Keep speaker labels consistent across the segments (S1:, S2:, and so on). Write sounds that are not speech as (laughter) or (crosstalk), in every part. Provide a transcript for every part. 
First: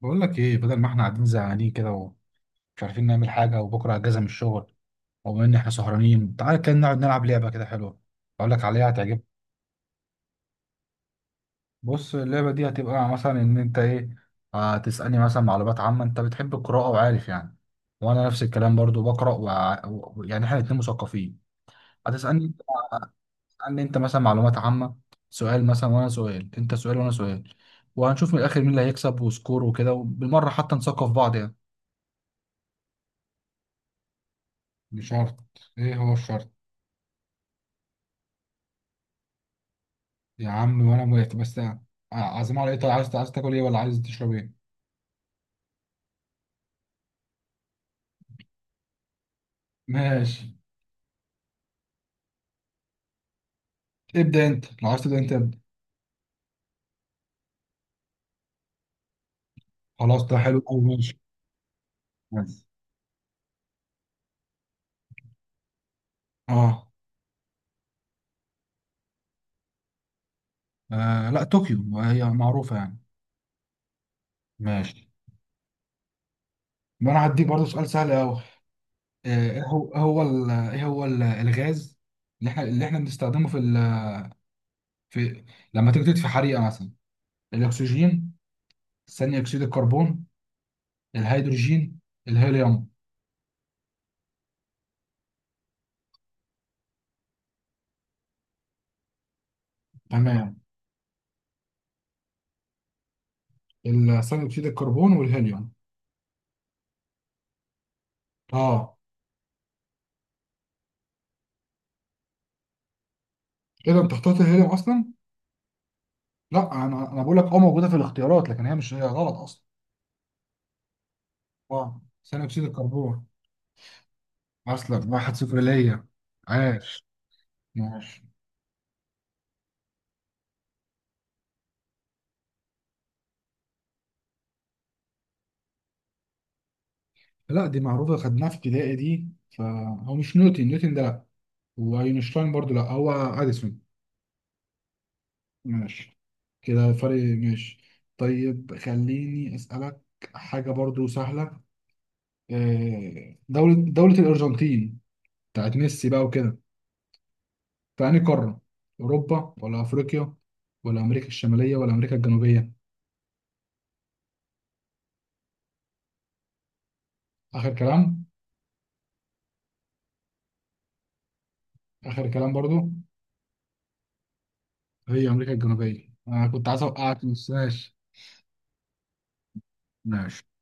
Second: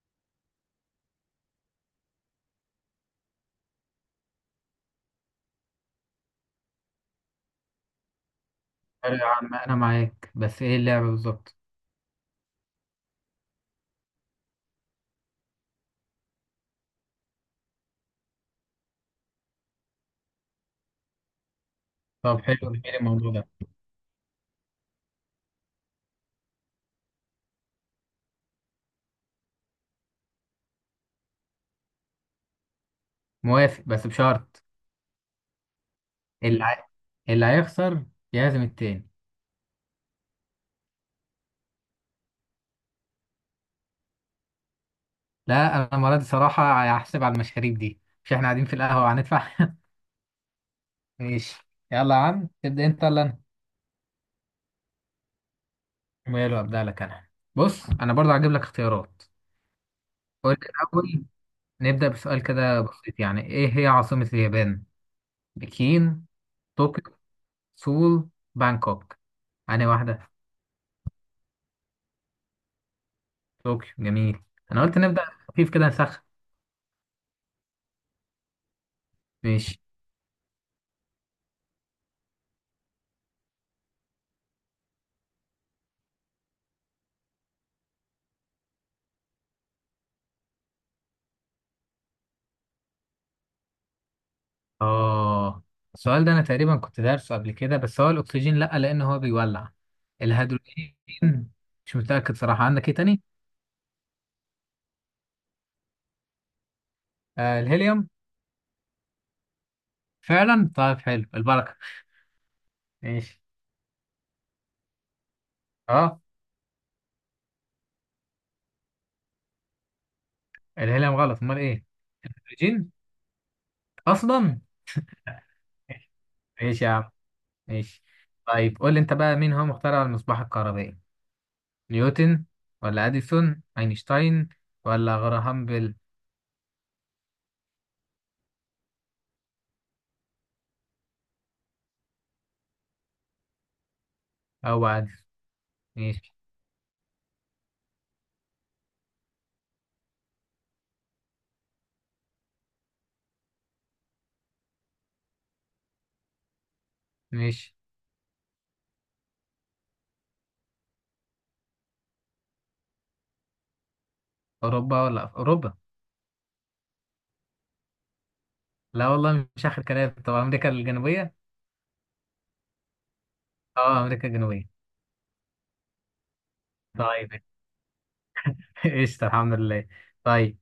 S1: بقول لك ايه بدل ما احنا قاعدين زهقانين كده ومش عارفين نعمل حاجه وبكره اجازه من الشغل وبما ان احنا سهرانين تعالى كده نقعد نلعب لعبه كده حلوه اقول لك عليها
S2: حلو
S1: هتعجبك.
S2: يا عم، انا معاك، بس ايه اللعبة بالظبط؟
S1: بص اللعبه دي هتبقى مثلا ان انت ايه هتسالني مثلا معلومات عامه، انت بتحب القراءه وعارف يعني وانا نفس الكلام برضو بقرا يعني احنا الاتنين مثقفين.
S2: طب
S1: هتسالني،
S2: حلو. (laughs) جميل الموضوع ده.
S1: هتسالني انت مثلا معلومات عامه، سؤال مثلا وانا سؤال، انت سؤال وانا سؤال، وهنشوف من الاخر مين اللي هيكسب وسكور وكده وبالمره حتى نثقف بعض يعني.
S2: موافق بس بشرط.
S1: مش شرط، ايه هو الشرط؟
S2: اللي عاي... اللي هيخسر يعزم التاني.
S1: يا عم وانا موافق بس عازم على ايه؟ طيب عايز عايز تاكل ايه ولا عايز تشرب ايه؟
S2: لا، انا المرة دي صراحة هحسب على المشاريب دي. مش احنا قاعدين في القهوة وهندفع؟ (laughs)
S1: ماشي.
S2: ماشي، يلا يا عم تبدأ انت ولا
S1: ابدا انت، لو عايز تبدا انت ابدا.
S2: انا؟ ويلا ابدأ لك انا. بص انا برضه هجيب لك اختيارات.
S1: خلاص ده
S2: قول
S1: حلو
S2: لي
S1: قوي، ماشي.
S2: الاول. نبدأ بسؤال
S1: ماشي.
S2: كده بسيط، يعني ايه هي عاصمة اليابان؟ بكين؟
S1: اه.
S2: طوكيو؟ سول؟ بانكوك؟ أنهي واحدة؟
S1: آه، لا طوكيو هي معروفه يعني.
S2: طوكيو، جميل. انا قلت
S1: ماشي.
S2: نبدأ خفيف كده نسخن.
S1: ما انا هديك برضه سؤال سهل قوي. ايه
S2: ماشي.
S1: هو إيه هو ال- ايه هو ال- الغاز اللي احنا بنستخدمه في في لما تيجي تطفي حريقه مثلا؟ الاكسجين، ثاني اكسيد الكربون، الهيدروجين، الهيليوم؟
S2: اه، السؤال ده انا تقريبا كنت دارسه قبل كده، بس هو الاكسجين لا لان هو بيولع.
S1: تمام.
S2: الهيدروجين. مش متاكد صراحه، عندك ايه تاني؟
S1: ثاني اكسيد الكربون والهيليوم.
S2: آه الهيليوم،
S1: اه.
S2: فعلا. طيب حلو، البركه. ماشي.
S1: ايه ده انت اخترت الهيليوم اصلا؟
S2: اه.
S1: لا انا بقول لك اه، موجوده في الاختيارات لكن هي مش، هي غلط اصلا.
S2: الهيليوم غلط، امال ايه؟
S1: واو، ثاني اكسيد
S2: الهيدروجين
S1: الكربون.
S2: اصلا.
S1: اصلا واحد صفر ليا،
S2: ماشي يا عم،
S1: عاش.
S2: ماشي.
S1: ماشي.
S2: طيب قول لي انت بقى، مين هو مخترع المصباح الكهربائي؟ نيوتن، ولا اديسون، اينشتاين، ولا غراهام بيل؟
S1: لا دي معروفه، خدناها في ابتدائي دي، فهو مش نيوتن، نيوتن ده لا، واينشتاين برضو لا، هو اديسون.
S2: او اديسون.
S1: ماشي.
S2: ماشي.
S1: كده فرق، ماشي. طيب خليني اسالك حاجه برضو سهله. آه، دولة الأرجنتين بتاعت ميسي بقى وكده،
S2: ماشي.
S1: في أنهي قارة؟ أوروبا ولا أفريقيا ولا أمريكا الشمالية ولا أمريكا الجنوبية؟
S2: اوروبا، ولا اوروبا.
S1: آخر كلام؟
S2: لا والله، مش آخر كلام. طب أمريكا الجنوبية؟
S1: آخر كلام برضو.
S2: أه أمريكا الجنوبية.
S1: هي أمريكا الجنوبية، أنا كنت عايز أوقعك
S2: طيب.
S1: بس، ماشي.
S2: (laughs) قشطة، الحمد لله.
S1: ماشي.
S2: طيب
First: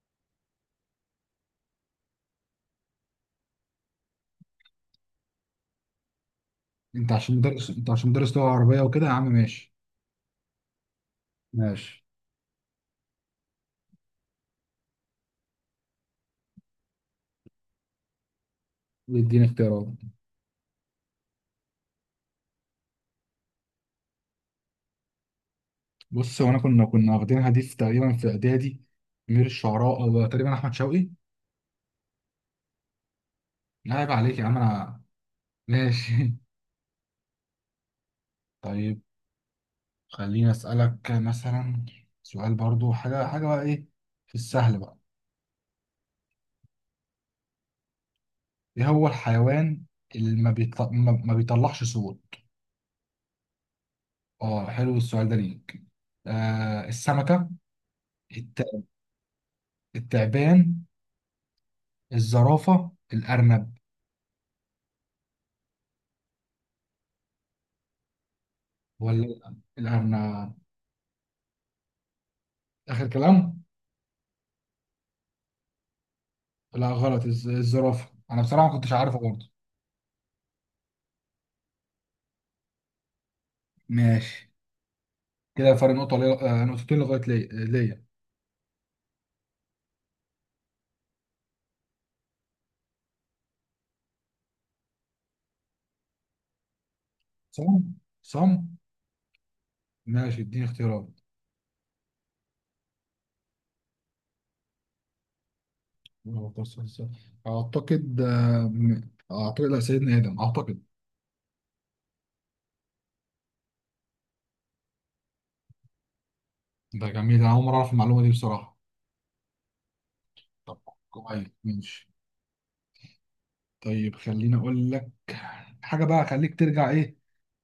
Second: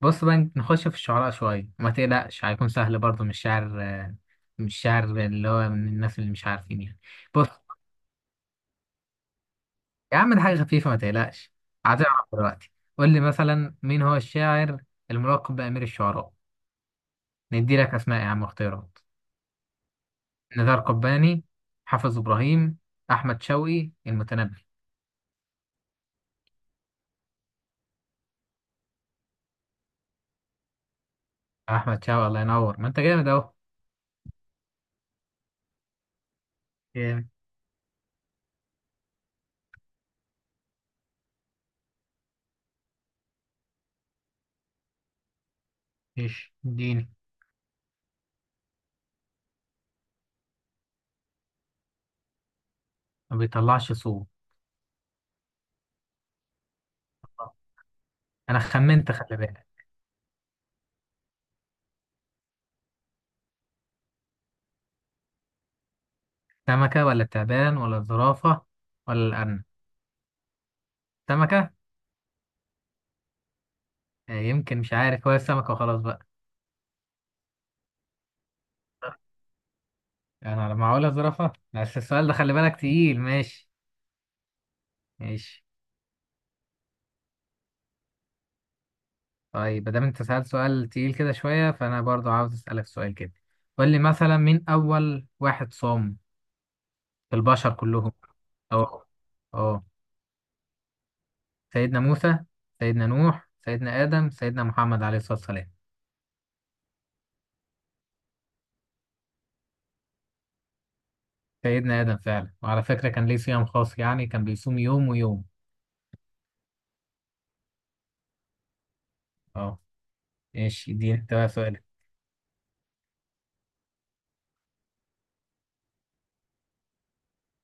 S2: بص بقى، نخش في الشعراء شوية، وما تقلقش هيكون سهل برضه. مش شعر، مش شعر اللي هو من الناس اللي مش عارفين يعني.
S1: أنت عشان
S2: بص
S1: مدرس، أنت عشان مدرس لغة عربية وكده يا عم، ماشي.
S2: يا عم، ده حاجة خفيفة ما تقلقش.
S1: ماشي،
S2: هتعرف دلوقتي. قول لي مثلا، مين هو الشاعر الملقب بأمير الشعراء؟ ندي لك أسماء يا عم، اختيارات.
S1: ويديني اختيارات.
S2: نزار قباني، حافظ إبراهيم، أحمد شوقي، المتنبي.
S1: بص هو أنا كنا واخدينها دي في تقريبا في إعدادي، أمير الشعراء، أو تقريبا أحمد شوقي.
S2: أحمد شوقي، الله ينور، ما أنت جامد أهو.
S1: لا عيب عليك يا عم أنا. ماشي. (laughs) طيب خليني أسألك مثلا سؤال برضو حاجة، حاجة بقى إيه، في السهل بقى.
S2: ايش اديني.
S1: ايه هو الحيوان اللي ما بيطلعش صوت؟
S2: ما بيطلعش صوت.
S1: اه حلو السؤال ده ليك. آه، السمكة،
S2: انا
S1: الت...
S2: خمنت، خلي بالك.
S1: التعبان، الزرافة، الأرنب؟
S2: سمكة ولا التعبان ولا الزرافة ولا
S1: ولا
S2: الأرنب؟
S1: الأرنب؟
S2: سمكة.
S1: آخر كلام.
S2: يمكن مش عارف، هو السمكة وخلاص بقى.
S1: لا غلط، الزرافة، أنا بصراحة ما كنتش عارفه برضه.
S2: يعني انا لما هقولها زرافة، بس السؤال ده خلي بالك تقيل. ماشي.
S1: ماشي.
S2: ماشي.
S1: كده فرق نقطة لي... آه، نقطتين لغاية، ليا ليا.
S2: طيب ما دام انت سألت سؤال تقيل كده شوية، فانا برضو عاوز اسألك سؤال كده. قول لي مثلا، مين اول واحد صام في
S1: صم
S2: البشر كلهم؟
S1: صم
S2: اه، اه.
S1: ماشي اديني اختيارات.
S2: سيدنا موسى، سيدنا نوح، سيدنا آدم، سيدنا محمد عليه الصلاة والسلام.
S1: أعتقد أعتقد لا، سيدنا آدم أعتقد.
S2: سيدنا آدم فعلا، وعلى فكرة كان ليه صيام خاص، يعني كان بيصوم يوم ويوم.
S1: ده جميل، أنا أول مرة أعرف المعلومة دي بصراحة.
S2: اه.
S1: طب
S2: ماشي، دي انت
S1: كويس،
S2: بقى سؤالك.
S1: ماشي. طيب خليني اقول لك حاجه بقى، خليك ترجع ايه،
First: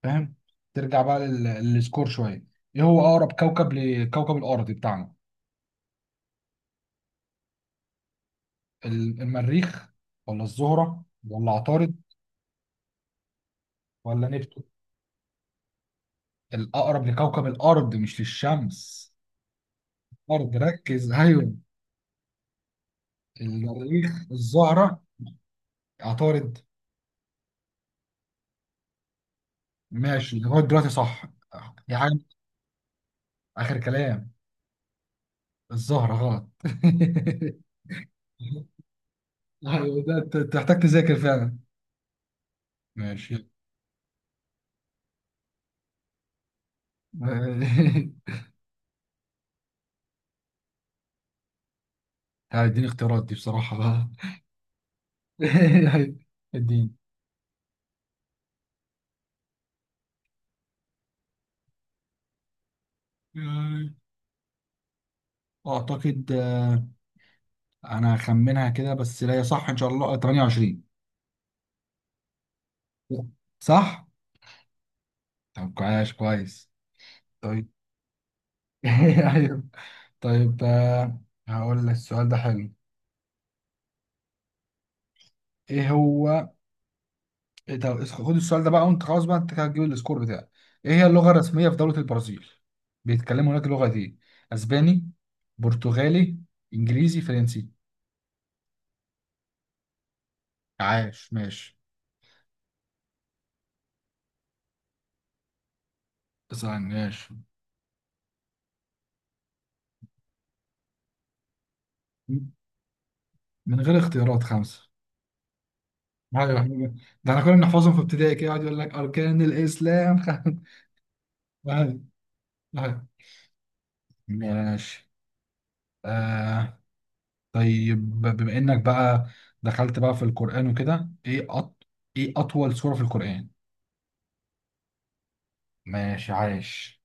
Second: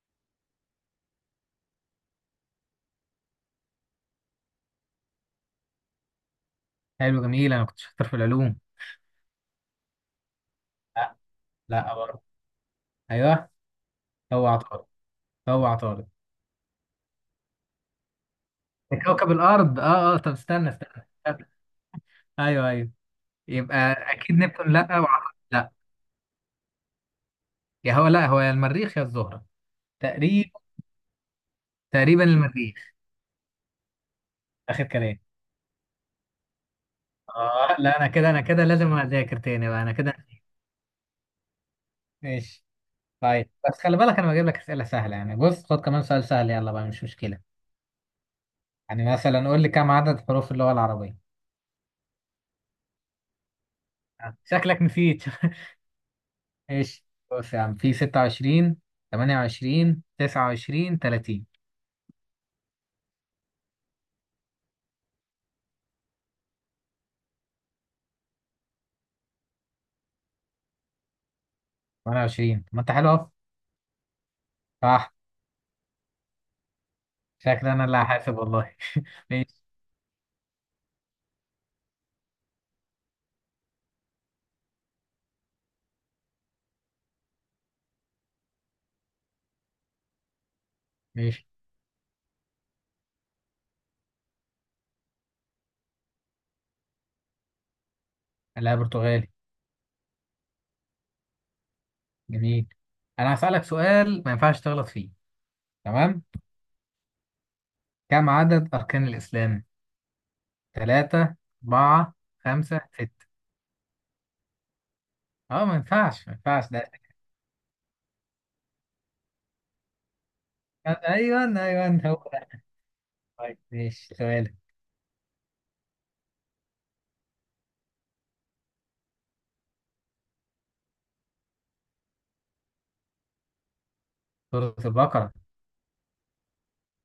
S1: فاهم، ترجع بقى للسكور شويه. ايه هو اقرب كوكب لكوكب الارض بتاعنا؟
S2: حلو، جميل، انا كنت شاطر في العلوم.
S1: المريخ ولا الزهره
S2: لا.
S1: ولا عطارد
S2: لا برضه. ايوه.
S1: ولا
S2: هو
S1: نبتون؟
S2: عطارد. هو عطارد.
S1: الاقرب لكوكب الارض مش
S2: ده
S1: للشمس.
S2: كوكب الارض. اه اه، طب
S1: الارض،
S2: استنى استنى
S1: ركز،
S2: استنى.
S1: ايوه.
S2: ايوه ايوه. يبقى
S1: المريخ،
S2: اكيد نبتون لا،
S1: الزهره.
S2: وعطارد لا.
S1: عطارد.
S2: يا هو لا، هو يا المريخ يا الزهرة.
S1: ماشي
S2: تقريبا.
S1: لغايه دلوقتي صح. يا عم.
S2: تقريبا المريخ.
S1: اخر كلام.
S2: اخر كلام.
S1: الزهره غلط. (laughs)
S2: اه لا، انا كده، انا كده لازم اذاكر تاني بقى، انا
S1: ايوه
S2: كده.
S1: ده تحتاج تذاكر فعلا.
S2: ماشي.
S1: ماشي.
S2: طيب بس خلي بالك انا بجيب لك اسئله سهله، يعني بص خد كمان سؤال سهل، يلا بقى مش مشكله.
S1: (laughs)
S2: يعني مثلا قول لي، كم عدد حروف اللغة العربية؟
S1: هيديني اختيارات دي بصراحة بقى.
S2: شكلك نسيت.
S1: (laughs)
S2: (laughs)
S1: الدين.
S2: ايش؟ بص يا عم، في 26، 28، 29، 30.
S1: يعني أعتقد، آه، أنا هخمنها كده بس، لا هي صح إن شاء الله 28.
S2: 28؟ ما انت حلو اهو.
S1: صح؟
S2: صح؟
S1: طب كويس كويس. طيب.
S2: شكلي انا اللي هحاسب والله. (laughs)
S1: (laughs)
S2: ماشي.
S1: ايوه. طيب، آه، هقول لك السؤال ده حلو. إيه هو، إيه، طب خد السؤال ده بقى وأنت خلاص بقى، أنت كده هتجيب السكور بتاعك. إيه هي اللغة
S2: ماشي.
S1: الرسمية في دولة البرازيل؟ بيتكلموا هناك لغة دي، أسباني، برتغالي، إنجليزي، فرنسي؟
S2: لا، برتغالي.
S1: عاش، ماشي.
S2: جميل. انا هسألك سؤال ما ينفعش تغلط فيه، تمام؟
S1: تسعة عن ماشي.
S2: كم عدد اركان الاسلام؟ 3، 4، 5، 6؟
S1: من غير اختيارات، خمسة.
S2: اه ما ينفعش، ما
S1: أيوة
S2: ينفعش
S1: إحنا-
S2: ده.
S1: ده احنا كنا بنحفظهم في ابتدائي كده، يقعد يقول لك أركان الإسلام. (laughs)
S2: ايوه
S1: أيوة،
S2: ايوه، هو ده.
S1: أيوة.
S2: طيب ماشي، سؤالك.
S1: ماشي. آه. طيب بما إنك بقى دخلت بقى في القرآن وكده، إيه إيه أطول سورة في القرآن؟
S2: سورة البقرة.
S1: ماشي عايش.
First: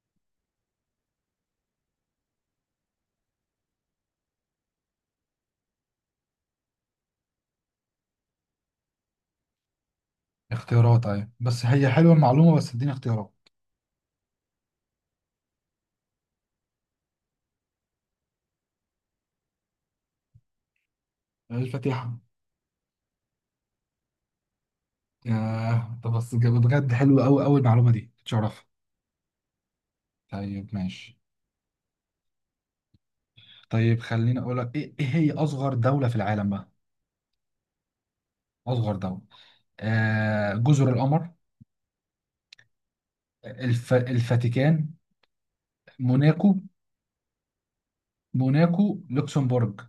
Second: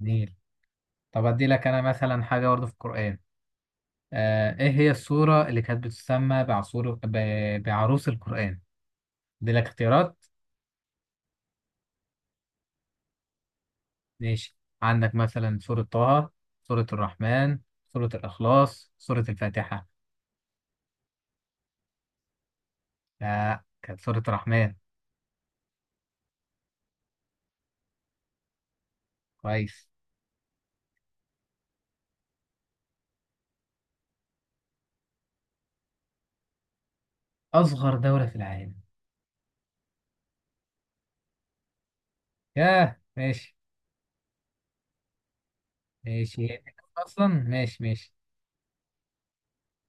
S2: جميل. طب أدي لك أنا مثلا حاجة برضه في القرآن. آه، إيه هي السورة اللي كانت بتسمى بعروس القرآن؟ أدي لك اختيارات.
S1: اختيارات أيوة، بس هي حلوة المعلومة، بس اديني اختيارات.
S2: ماشي، عندك مثلا سورة طه، سورة الرحمن، سورة الإخلاص، سورة الفاتحة.
S1: الفاتحة.
S2: لا، كانت سورة الرحمن.
S1: آه، طب بس بجد حلوة أوي أوي المعلومة دي، تشرف.
S2: كويس.
S1: طيب، ماشي. طيب خليني اقول لك ايه، إيه هي اصغر دولة في العالم بقى؟
S2: أصغر دولة في العالم.
S1: اصغر دولة. آه، جزر القمر،
S2: ياه، ماشي.
S1: الفاتيكان،
S2: ماشي، هي
S1: موناكو.
S2: دي أصلا. ماشي ماشي.
S1: موناكو، لوكسمبورج.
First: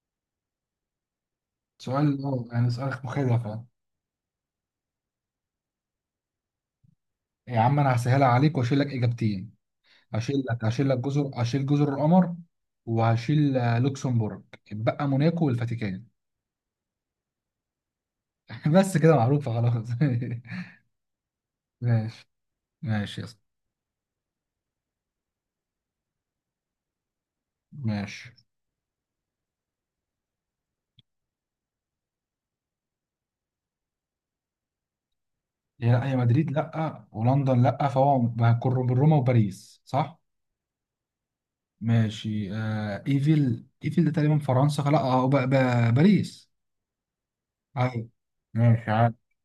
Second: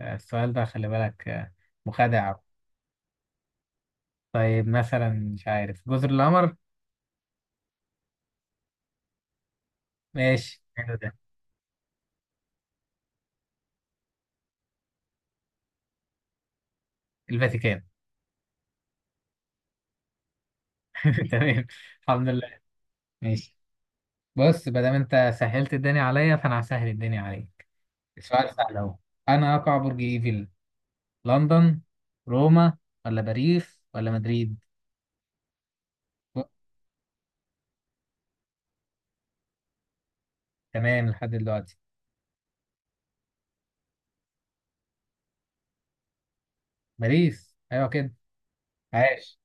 S2: السؤال ده خلي بالك.
S1: سؤال،
S2: مخادع.
S1: اه يعني، سؤال مخيف يعني.
S2: طيب مثلا مش عارف، جزر القمر.
S1: يا عم انا هسهلها عليك واشيل لك اجابتين. هشيل
S2: ماشي،
S1: لك هشيل
S2: حلو
S1: لك
S2: ده.
S1: جزر هشيل جزر القمر، وهشيل آه، لوكسمبورج، اتبقى موناكو والفاتيكان.
S2: الفاتيكان.
S1: (laughs) بس كده معروفة، خلاص.
S2: (laughs) تمام.
S1: (laughs) ماشي.
S2: الحمد لله.
S1: ماشي يا اسطى.
S2: ماشي. بص، ما دام انت سهلت الدنيا عليا، فانا هسهل الدنيا عليك.
S1: ماشي.
S2: سؤال سهل اهو. انا اقع برج ايفل؟ لندن، روما، ولا باريس، ولا مدريد؟
S1: هي لا، هي
S2: و-
S1: مدريد لا ولندن لا، فهو هيكون روما وباريس صح.
S2: تمام لحد دلوقتي.
S1: ماشي. آه ايفل، ايفل ده تقريبا فرنسا، لا اه باريس.
S2: باريس، ايوه
S1: عارف،
S2: كده.
S1: ماشي، عارف.
S2: عاش.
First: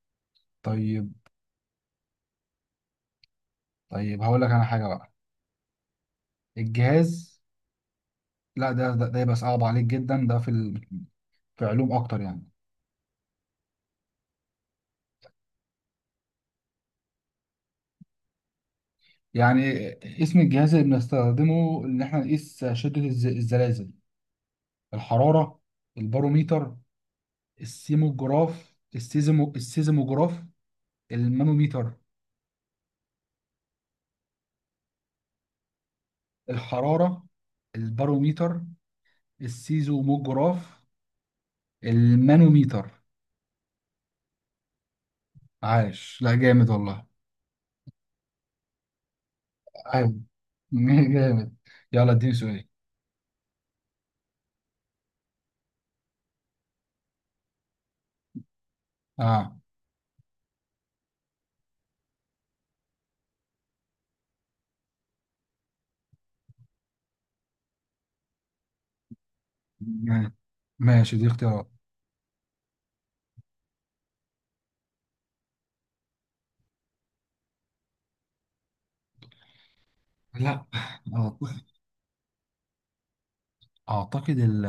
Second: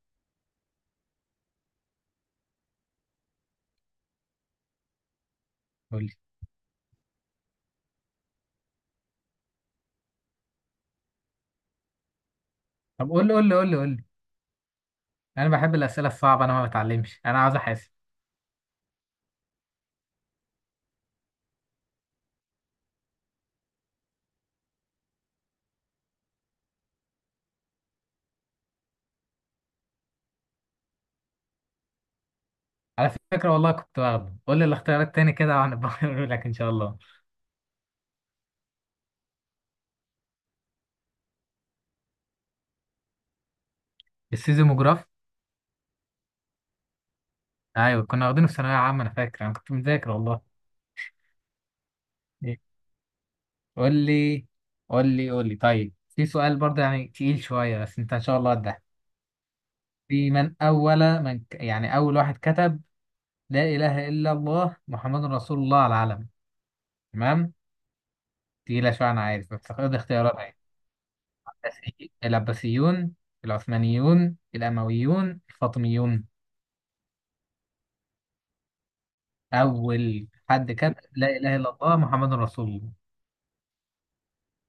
S1: طيب. طيب هقول لك انا حاجه بقى.
S2: قول لي.
S1: الجهاز. لا ده يبقى صعب عليك جدا، ده في في علوم اكتر يعني.
S2: طب قول لي، قول لي، قول لي، قول لي. انا بحب الاسئله الصعبه. انا ما بتعلمش، انا عاوز احاسب.
S1: يعني اسم الجهاز اللي بنستخدمه ان احنا نقيس شده الزلازل؟ الحراره، الباروميتر، السيموجراف، السيزمو، السيزموجراف، المانوميتر.
S2: على فكره والله كنت واخده. قول لي الاختيارات تاني كده، وهنبقى (laughs) نقول لك ان شاء الله.
S1: الحراره، الباروميتر، السيزوموجراف، المانوميتر.
S2: السيزموجراف.
S1: عايش، لا جامد والله.
S2: ايوه، كنا واخدينه في ثانويه عامه. انا فاكر انا كنت مذاكر
S1: ايوه.
S2: والله.
S1: (laughs) جامد. يلا اديني سؤال.
S2: قول لي، قول لي، قول لي. طيب في سؤال برضه يعني تقيل شوية، بس انت ان شاء الله ده.
S1: اه.
S2: في، من اول من ك- يعني اول واحد كتب لا اله الا الله محمد رسول الله على العلم، تمام؟ تقيلة شوية انا عارف، بس خد
S1: ما-
S2: اختيارات اهي.
S1: ماشي دي اختيارات.
S2: العباسيون، العثمانيون، الامويون، الفاطميون. اول
S1: لا
S2: حد كتب لا اله
S1: اعتقد،
S2: الا الله محمد رسول الله؟
S1: أعتقد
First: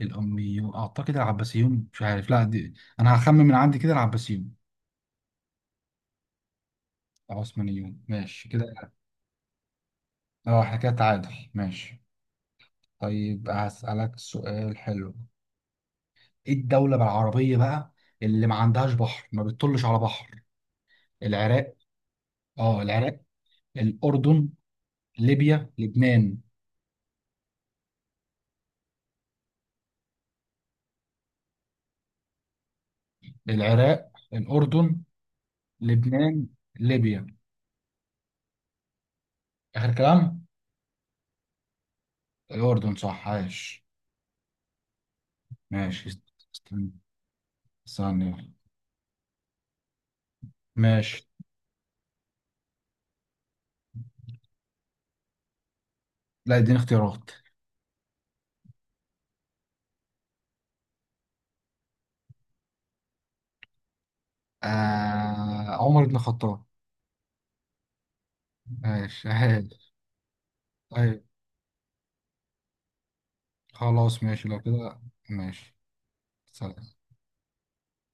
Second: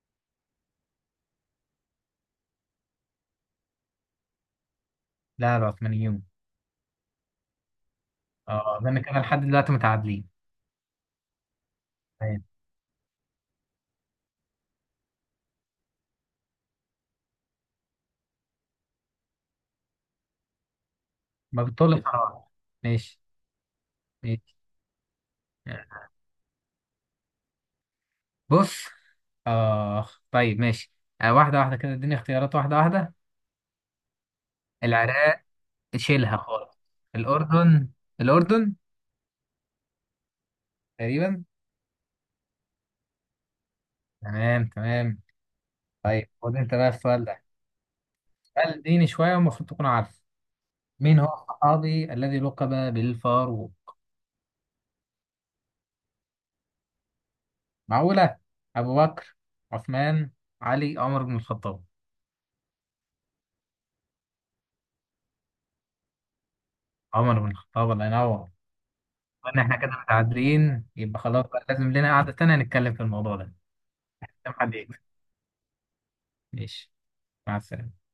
S1: الاميون اعتقد، العباسيون مش عارف لا دي، انا هخمن من عندي كده العباسيون.
S2: لا، العثمانيون.
S1: العثمانيون، ماشي كده.
S2: اه، ده انا كده لحد دلوقتي متعادلين.
S1: اه احنا كده تعادل، ماشي.
S2: تمام.
S1: طيب هسألك سؤال حلو. ايه الدولة بالعربية بقى اللي ما عندهاش بحر، ما بتطلش على بحر؟
S2: ما
S1: العراق.
S2: بتطول القرار.
S1: اه العراق،
S2: ماشي.
S1: الأردن،
S2: ماشي.
S1: ليبيا، لبنان.
S2: بص. آه، طيب ماشي. آه، واحدة واحدة كده، اديني اختيارات واحدة واحدة.
S1: العراق، الأردن،
S2: العراق. شيلها
S1: لبنان،
S2: خالص.
S1: ليبيا.
S2: الأردن. الأردن.
S1: آخر كلام.
S2: تقريبا.
S1: الأردن صح، عايش.
S2: تمام تمام.
S1: ماشي.
S2: طيب خد انت بقى
S1: استنى
S2: السؤال ده.
S1: ثانية.
S2: سؤال ديني شوية، والمفروض تكون عارف. مين
S1: ماشي.
S2: هو الصحابي الذي لقب بالفاروق؟
S1: لا اديني اختيارات.
S2: معقولة. أبو بكر، عثمان، علي، عمر بن الخطاب؟
S1: آه، عمر بن الخطاب.
S2: عمر بن الخطاب، الله ينور.
S1: ماشي
S2: قلنا احنا كده
S1: عايش.
S2: متعادلين، يبقى
S1: أيوة،
S2: خلاص بقى لازم لنا قعدة تانية نتكلم في الموضوع ده.
S1: خلاص ماشي
S2: كم
S1: لو
S2: حد يكسب.
S1: كده. ماشي،
S2: ماشي.
S1: سلام.
S2: مع السلامة.